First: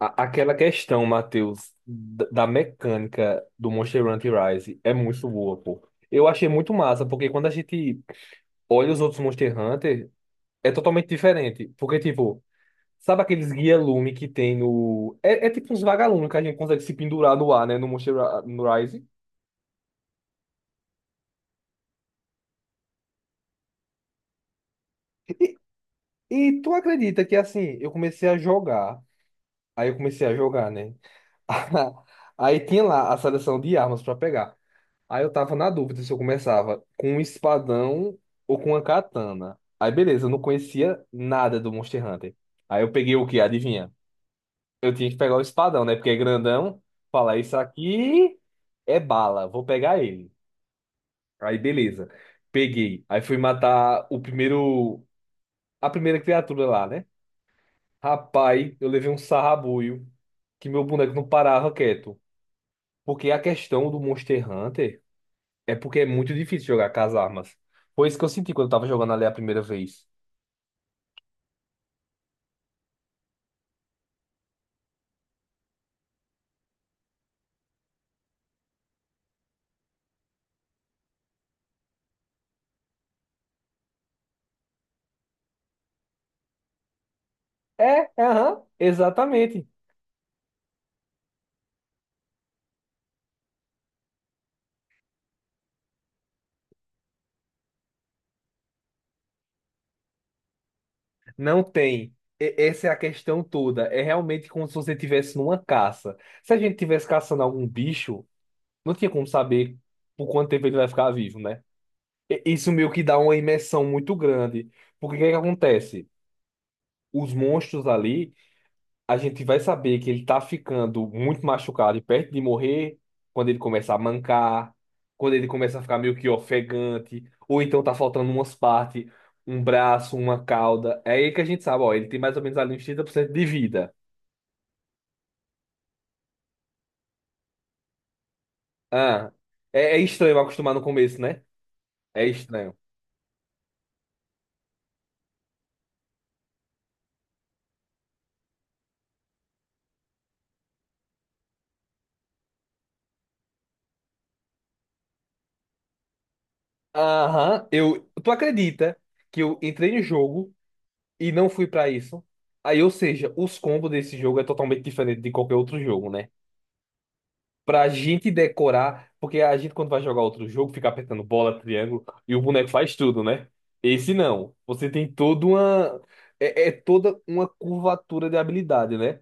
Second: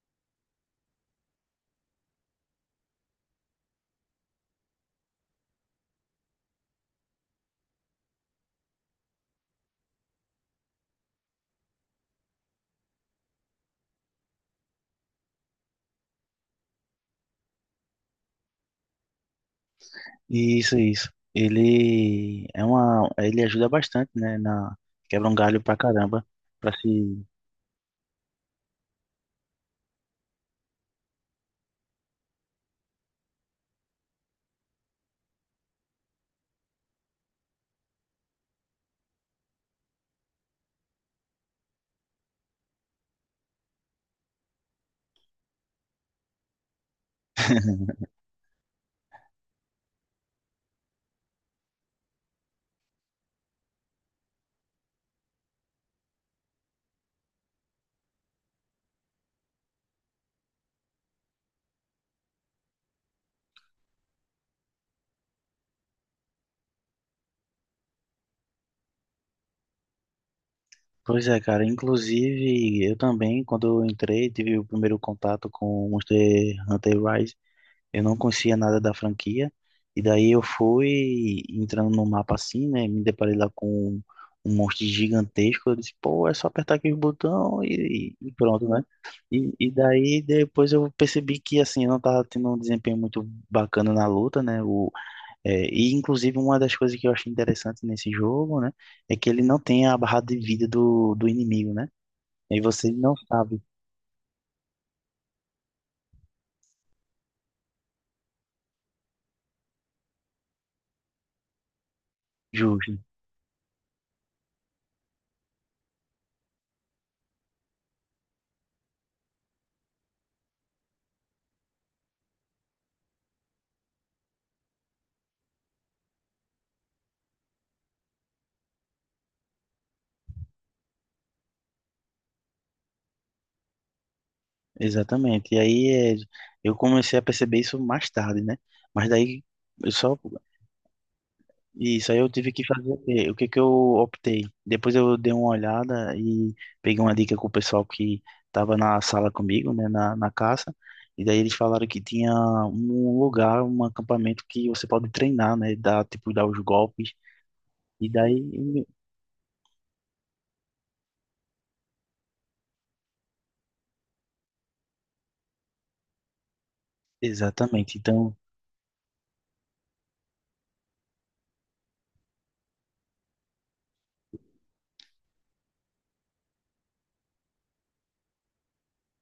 Aquela questão, Matheus, da mecânica do Monster Hunter Rise é muito boa, pô. Eu achei muito massa, porque quando a gente olha os outros Monster Hunter, é totalmente diferente. Porque, tipo, sabe aqueles guia-lume que tem no. É tipo uns vagalumes que a gente consegue se pendurar no ar, né, no no Rise. Isso, isso. Ele ajuda bastante, né, na quebra um E, galho pra caramba, e pra tu se. acredita que, assim, eu comecei a jogar. Aí eu comecei a jogar, né? Aí tinha lá a seleção de armas pra pegar. Aí eu tava na dúvida se eu começava com um espadão ou com uma katana. Aí beleza, eu não conhecia nada do Monster Hunter. Aí eu peguei o quê? Adivinha? Eu tinha que pegar o espadão, né? Porque é grandão. Falar, isso aqui é bala, vou pegar ele. Aí beleza, peguei. Aí fui matar a primeira criatura lá, né? Rapaz, eu levei um sarrabulho que meu boneco não parava quieto. Porque a questão do Monster Hunter. É porque é muito difícil jogar com as armas. Foi isso que eu senti quando eu tava jogando ali a primeira vez. Pois é, cara. Inclusive, eu também, quando eu entrei, tive o primeiro contato com o Monster Hunter Rise. Eu não conhecia nada da franquia. E daí eu fui entrando no mapa assim, né? Me deparei lá com um monstro gigantesco. Eu disse, pô, é só apertar aqui o botão É, e aham, pronto, né? E, exatamente. e daí depois eu percebi que assim, eu não tava tendo um desempenho muito bacana na luta, né? E inclusive uma das coisas que eu achei interessante nesse jogo, né? É que ele não tem a barra de vida do Não inimigo, né? tem. E Essa é você a não questão sabe. toda. É realmente como se você estivesse numa caça. Se a gente estivesse caçando algum bicho, não tinha como saber por quanto tempo ele vai ficar vivo, né? Isso meio Justo. que dá uma imersão muito grande. Porque o que é que acontece? Os monstros ali, a gente vai saber que ele tá ficando muito machucado e perto de morrer quando ele começa a mancar, quando ele começa a ficar meio que ofegante, ou então tá faltando umas partes, um braço, uma cauda. É aí que a gente sabe, ó, ele tem mais ou menos ali uns 30% de vida. Exatamente. Eu comecei a perceber isso mais tarde, né? Mas Ah, daí eu é, é só estranho acostumar no começo, né? isso aí É eu tive que estranho. fazer o quê? O que que eu optei? Depois eu dei uma olhada e peguei uma dica com o pessoal que estava na sala comigo, né, na caça. E daí eles falaram que tinha um lugar, um acampamento que você pode treinar, né, dar os golpes. Aham, E tu daí acredita que eu entrei no jogo e não fui pra isso? Aí, ou seja, os combos desse jogo é totalmente diferente de qualquer outro jogo, né? Pra exatamente. gente Então decorar, porque a gente quando vai jogar outro jogo fica apertando bola, triângulo e o boneco faz tudo, né? Esse não. Você tem toda uma é toda uma curvatura de habilidade, né?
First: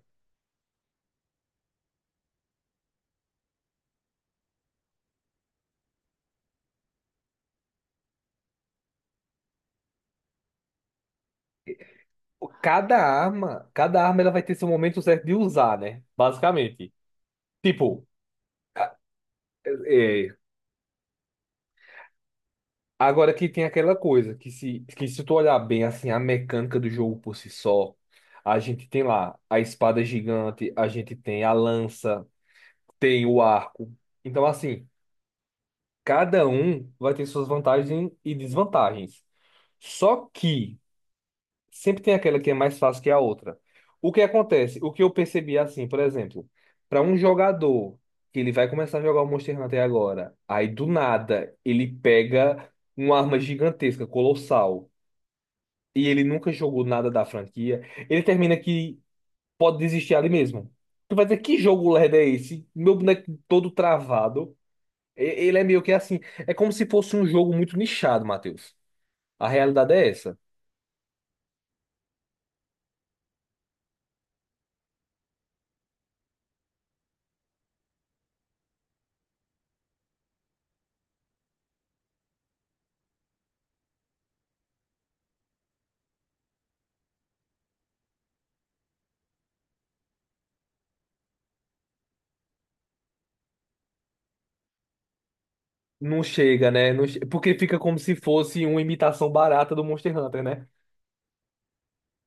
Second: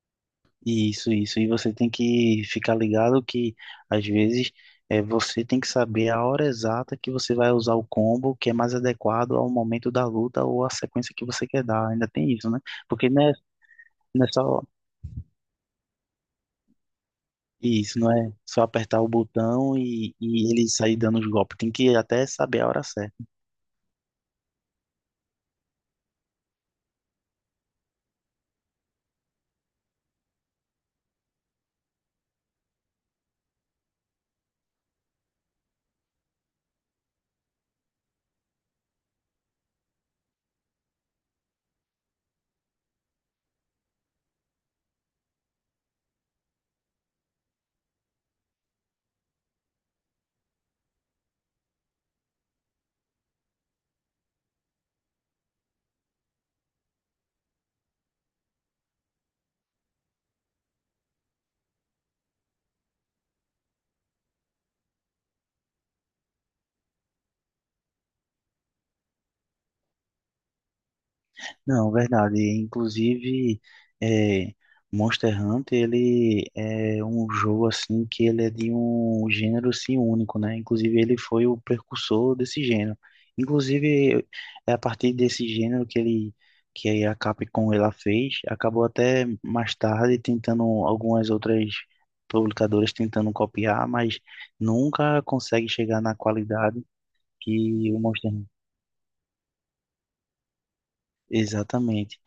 isso, isso. E você tem que ficar ligado que às vezes você tem que saber a hora exata que você vai usar o combo que é mais adequado ao momento da luta ou à sequência que você quer dar. Ainda tem isso, né? Cada Porque não é, arma, cada arma não é ela vai ter só seu momento certo de usar, né? Basicamente. isso, Tipo, não é só a- apertar o botão é, e ele sair dando os golpes. Tem que até saber a hora certa. agora que tem aquela coisa que se tu olhar bem assim a mecânica do jogo por si só, a gente tem lá a espada gigante, a gente tem a lança, tem o arco. Então, assim, cada um vai ter suas vantagens e desvantagens. Só que sempre tem aquela que é mais fácil que a outra. O que acontece? O que eu percebi é assim, por exemplo, para um jogador que ele vai começar a jogar o Monster Hunter agora, aí do nada ele pega uma arma gigantesca, colossal, e ele nunca jogou nada da franquia, ele termina que pode desistir ali mesmo. Tu vai dizer, que jogo lerdo é esse? Meu boneco todo travado. Ele é meio que assim. É como se fosse um jogo muito nichado, Matheus. A realidade é essa. Não, verdade. Inclusive, é, Monster Hunter, ele é um jogo assim que ele é de um gênero assim único, né? Inclusive, ele foi o precursor desse gênero. Inclusive, é a partir desse gênero que ele que a Capcom ela fez, acabou até mais tarde tentando algumas outras publicadoras tentando copiar, mas nunca consegue chegar na Não chega, qualidade né? Não che- Porque fica que como o se Monster Hunter. fosse uma imitação barata do Monster Hunter, né? Exatamente.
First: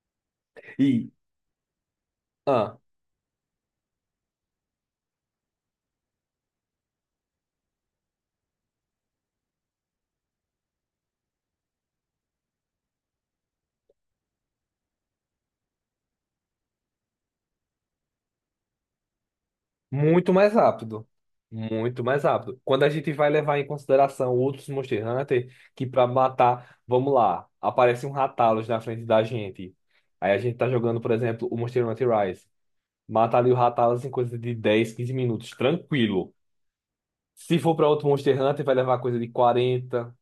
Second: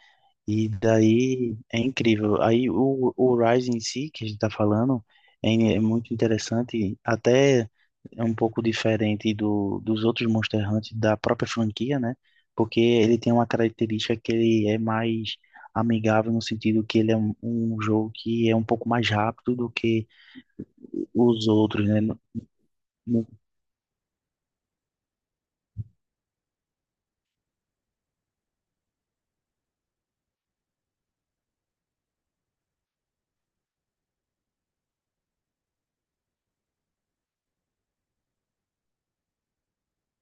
E E, daí é incrível. Aí ah, o Rise em si, que a gente tá falando, é muito interessante, até é um pouco diferente dos outros Monster Hunter da própria franquia, né? Porque ele tem uma característica que ele é mais amigável no sentido que ele é um jogo que é um pouco mais rápido do que muito mais rápido. os outros, né? Muito mais rápido. Quando a gente no- vai levar em consideração outros Monster Hunter, que pra matar, vamos lá, aparece um Rathalos na frente da gente. Aí a gente tá jogando, por exemplo, o Monster Hunter Rise. Mata ali o Rathalos em coisa de 10, 15 minutos, tranquilo. Se for pra outro Monster Hunter, vai levar coisa de quarenta,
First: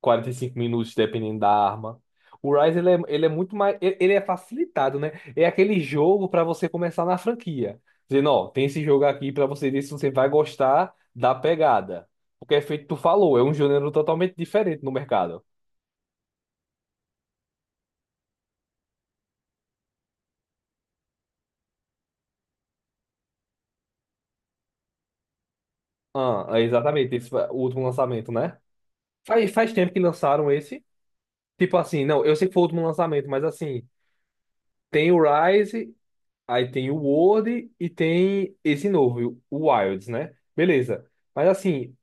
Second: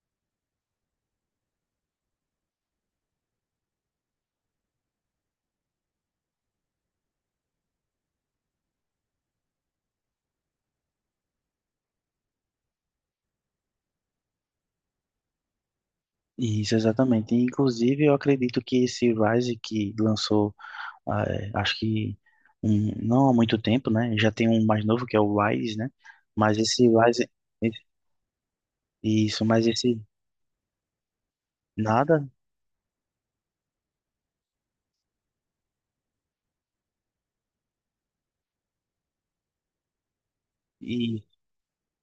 quarenta e cinco minutos, dependendo da arma. O Rise, ele é muito mais. Ele é facilitado, né? É aquele jogo pra você começar na franquia. Dizendo, ó, tem esse jogo aqui pra você ver se você vai gostar da pegada. Porque é feito, tu falou, é um gênero totalmente diferente no mercado. Isso, exatamente. Inclusive, eu acredito que esse Rise que lançou. Ah, é, acho que não há muito tempo, né? Já tem um mais novo que é o Rise, né? Ah, Mas é esse exatamente, Rise, esse foi o esse- último lançamento, né? isso, Faz, mas faz tempo que esse lançaram esse. Tipo assim, não, nada eu sei que foi o último lançamento, mas assim, tem o Rise. Aí tem o Word e tem esse novo, o Wilds, né? Beleza. e Mas assim,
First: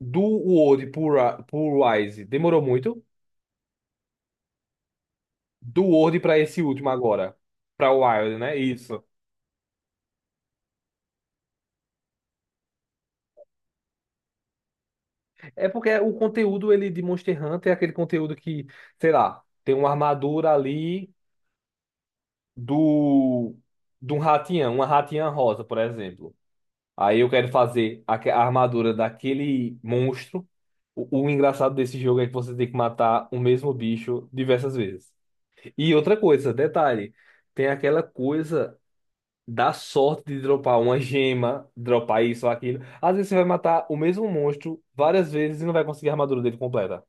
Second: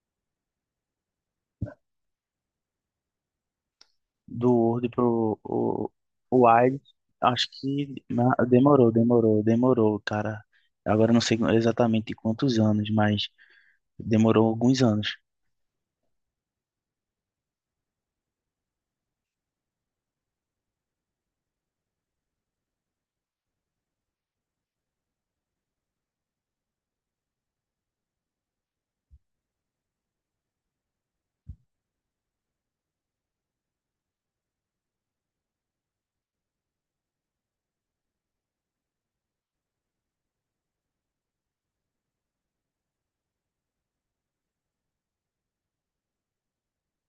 do Word pro Wise demorou muito. do Word pro Do Word o para esse Wise, último agora, acho para que o Wild, né? demorou, Isso. demorou, demorou, cara. Agora eu não sei exatamente quantos anos, mas demorou alguns anos. É porque o conteúdo ele de Monster Hunter é aquele conteúdo que, sei lá, tem uma armadura ali do de um ratiã, uma ratinha rosa, por exemplo. Aí eu quero fazer a armadura daquele monstro. O engraçado desse jogo é que você tem que matar o mesmo bicho diversas vezes. E outra coisa, detalhe, tem aquela coisa da sorte de dropar uma gema, dropar isso ou aquilo. Às vezes você vai matar o mesmo monstro várias vezes e não vai conseguir a armadura dele completa.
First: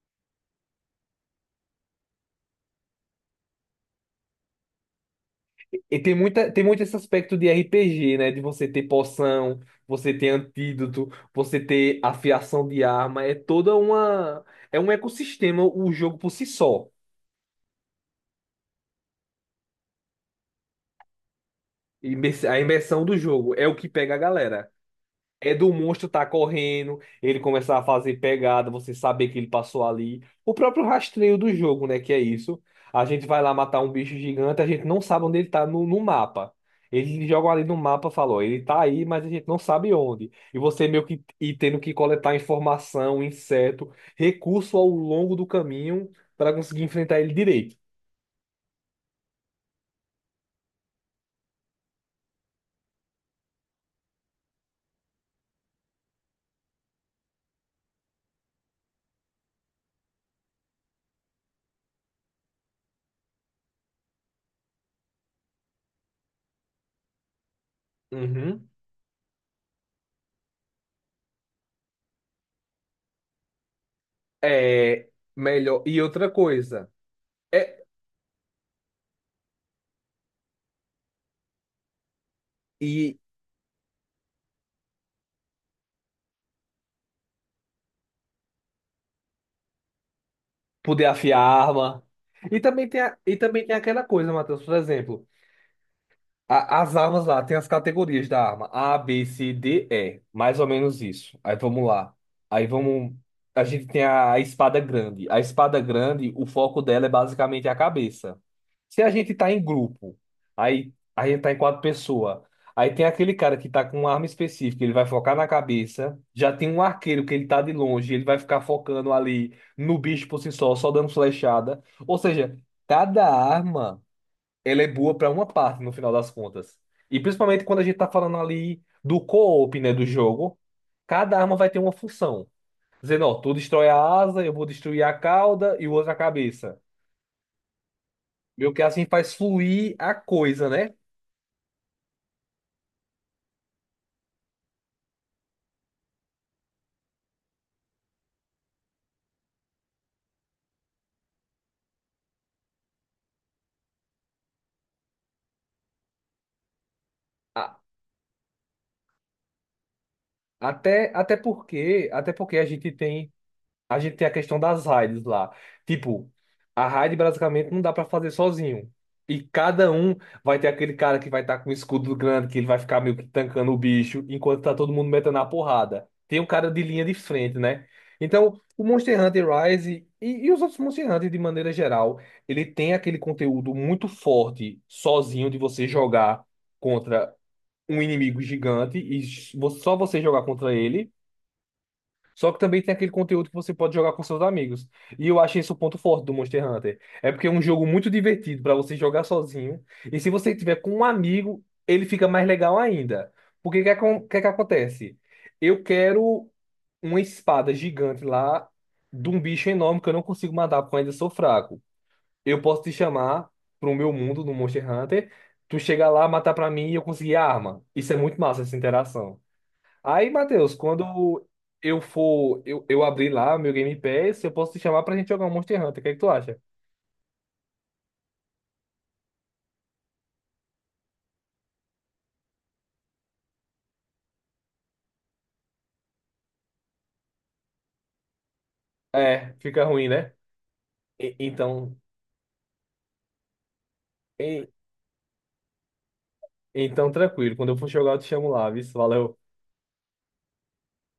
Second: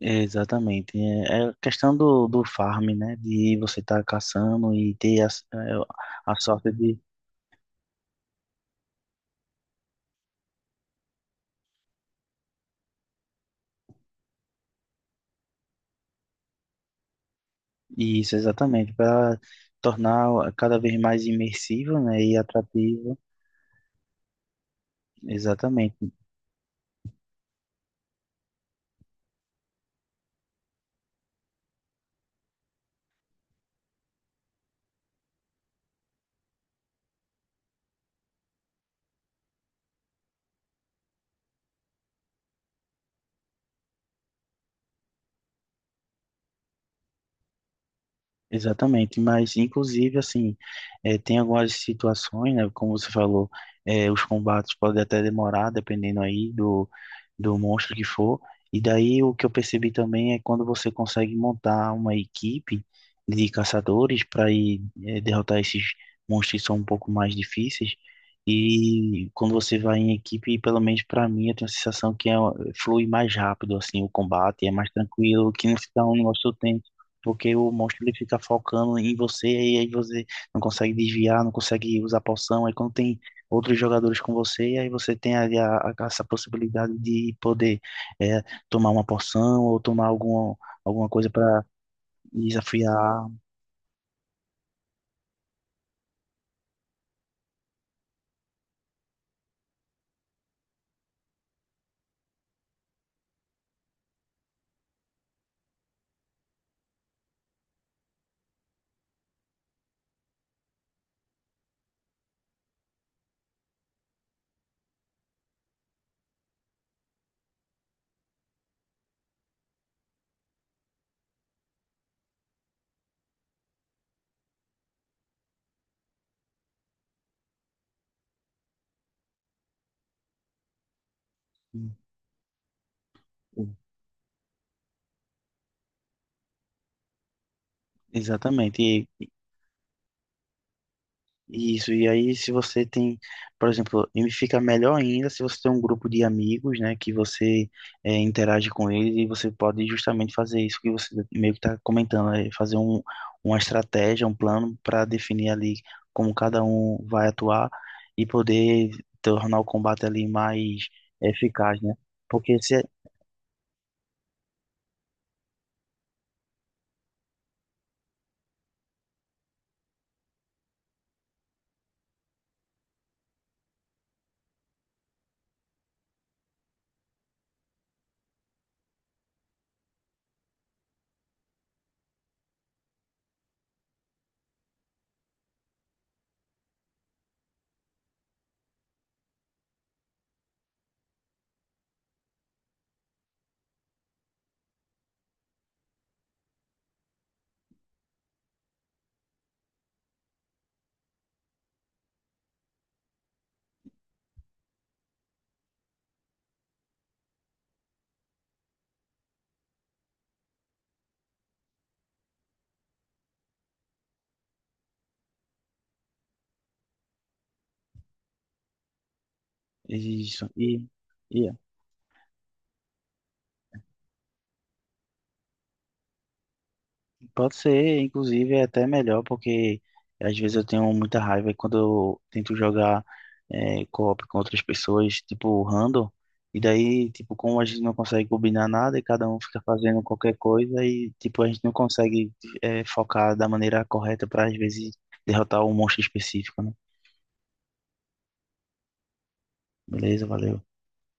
É, exatamente. É questão do farm, né? De você estar caçando e ter a Tem sorte. muito esse aspecto de RPG, né? De você ter poção, você ter antídoto, você ter afiação de arma. É toda uma. É um ecossistema o jogo por si só. Isso, exatamente, para tornar cada vez mais imersivo, né, e A imersão do atrativo, jogo é o que pega a galera. É do monstro exatamente. tá correndo, ele começar a fazer pegada, você saber que ele passou ali. O próprio rastreio do jogo, né? Que é isso. A gente vai lá matar um bicho gigante, a gente não sabe onde ele tá no mapa. Eles jogam ali no mapa, falou, ele tá aí, mas a gente não sabe onde. E você meio que e tendo que coletar informação, inseto, recurso ao longo do caminho para conseguir enfrentar ele direito. Exatamente, mas inclusive assim, tem algumas situações, né, como você falou, os combates podem até demorar, dependendo aí do monstro que for, e daí o que eu percebi também é quando você consegue montar uma equipe de caçadores para ir derrotar esses monstros que são um pouco mais difíceis, Uhum. e quando você vai em equipe, pelo menos para mim, eu tenho a sensação que flui mais rápido assim o combate, é mais É tranquilo, que não melhor. E fica um outra negócio coisa. porque o É, monstro ele fica focando em você e aí você não consegue desviar, não consegue usar poção. Aí quando e tem outros jogadores com você, aí você tem ali essa possibilidade de poder é, tomar uma poção ou tomar poder alguma coisa afiar a para arma. E também tem, desafiar. e também tem aquela coisa, Matheus, por exemplo. As armas lá, tem as categorias da arma. A, B, C, D, E. Mais ou menos isso. Aí vamos lá. Aí vamos. A gente tem a espada grande. A espada grande, o foco dela é basicamente a cabeça. Se a gente tá em grupo, aí a gente tá em 4 pessoas. Aí tem aquele cara que tá com uma arma específica, ele vai focar na cabeça. Já tem um arqueiro que ele tá de longe, ele vai ficar focando ali no bicho por si só, só dando flechada. Ou seja, cada arma ela é boa para uma parte no final das contas. E principalmente quando a gente tá falando ali do co-op, né, do jogo, cada arma vai ter uma função. Dizendo, ó, tu destrói a asa, eu vou destruir a cauda e o outro a cabeça. Meio que assim Exatamente. faz fluir a coisa, né? Isso, e aí se você tem, por exemplo, e fica melhor ainda se você tem um grupo de amigos, né, que você interage com eles e você pode justamente fazer isso que você meio que está comentando, é fazer uma estratégia, um plano para definir ali como cada um vai atuar A- e poder tornar o combate ali mais Até, eficaz, né? Até porque Porque se é, a gente tem a questão das raids lá. Tipo, a raid basicamente não dá pra fazer sozinho. E cada um vai ter aquele cara que vai estar com o escudo grande, que ele vai ficar meio que tancando o bicho, enquanto tá todo mundo metendo a porrada. Tem um cara de linha de frente, né? Então, o Monster Hunter Rise e os outros Monster Hunter, de maneira geral, ele tem aquele conteúdo muito forte sozinho de você jogar contra um inimigo gigante e só você jogar contra ele. Só que também tem aquele conteúdo que você pode jogar com seus amigos. E eu acho isso o ponto forte do Monster Hunter. É porque é um jogo muito divertido para você jogar sozinho. E se você tiver com um amigo, ele fica mais legal ainda. Porque o que, que acontece? Eu quero uma espada gigante lá de um bicho enorme que eu não consigo matar porque eu ainda sou fraco. Eu posso te chamar pro meu mundo no Monster Hunter. Tu chegar lá, matar pra mim e eu conseguir a arma. Isso é muito massa, essa interação. Aí, isso, Matheus, quando e é. eu for, eu abrir lá meu Game Pass, eu posso te chamar pra gente jogar um Monster Hunter. O que é que tu acha? Pode ser, inclusive, é até melhor, porque às vezes eu tenho muita raiva quando eu tento jogar co-op com outras pessoas, tipo random, e daí, tipo, como a gente não consegue combinar nada e cada um É, fica fica fazendo ruim, né? qualquer coisa e, E- tipo, a gente não então, consegue focar da maneira correta para, às e- vezes, derrotar um monstro específico, né? então tranquilo. Quando eu for jogar, eu te chamo lá, viu? Valeu. Beleza, valeu.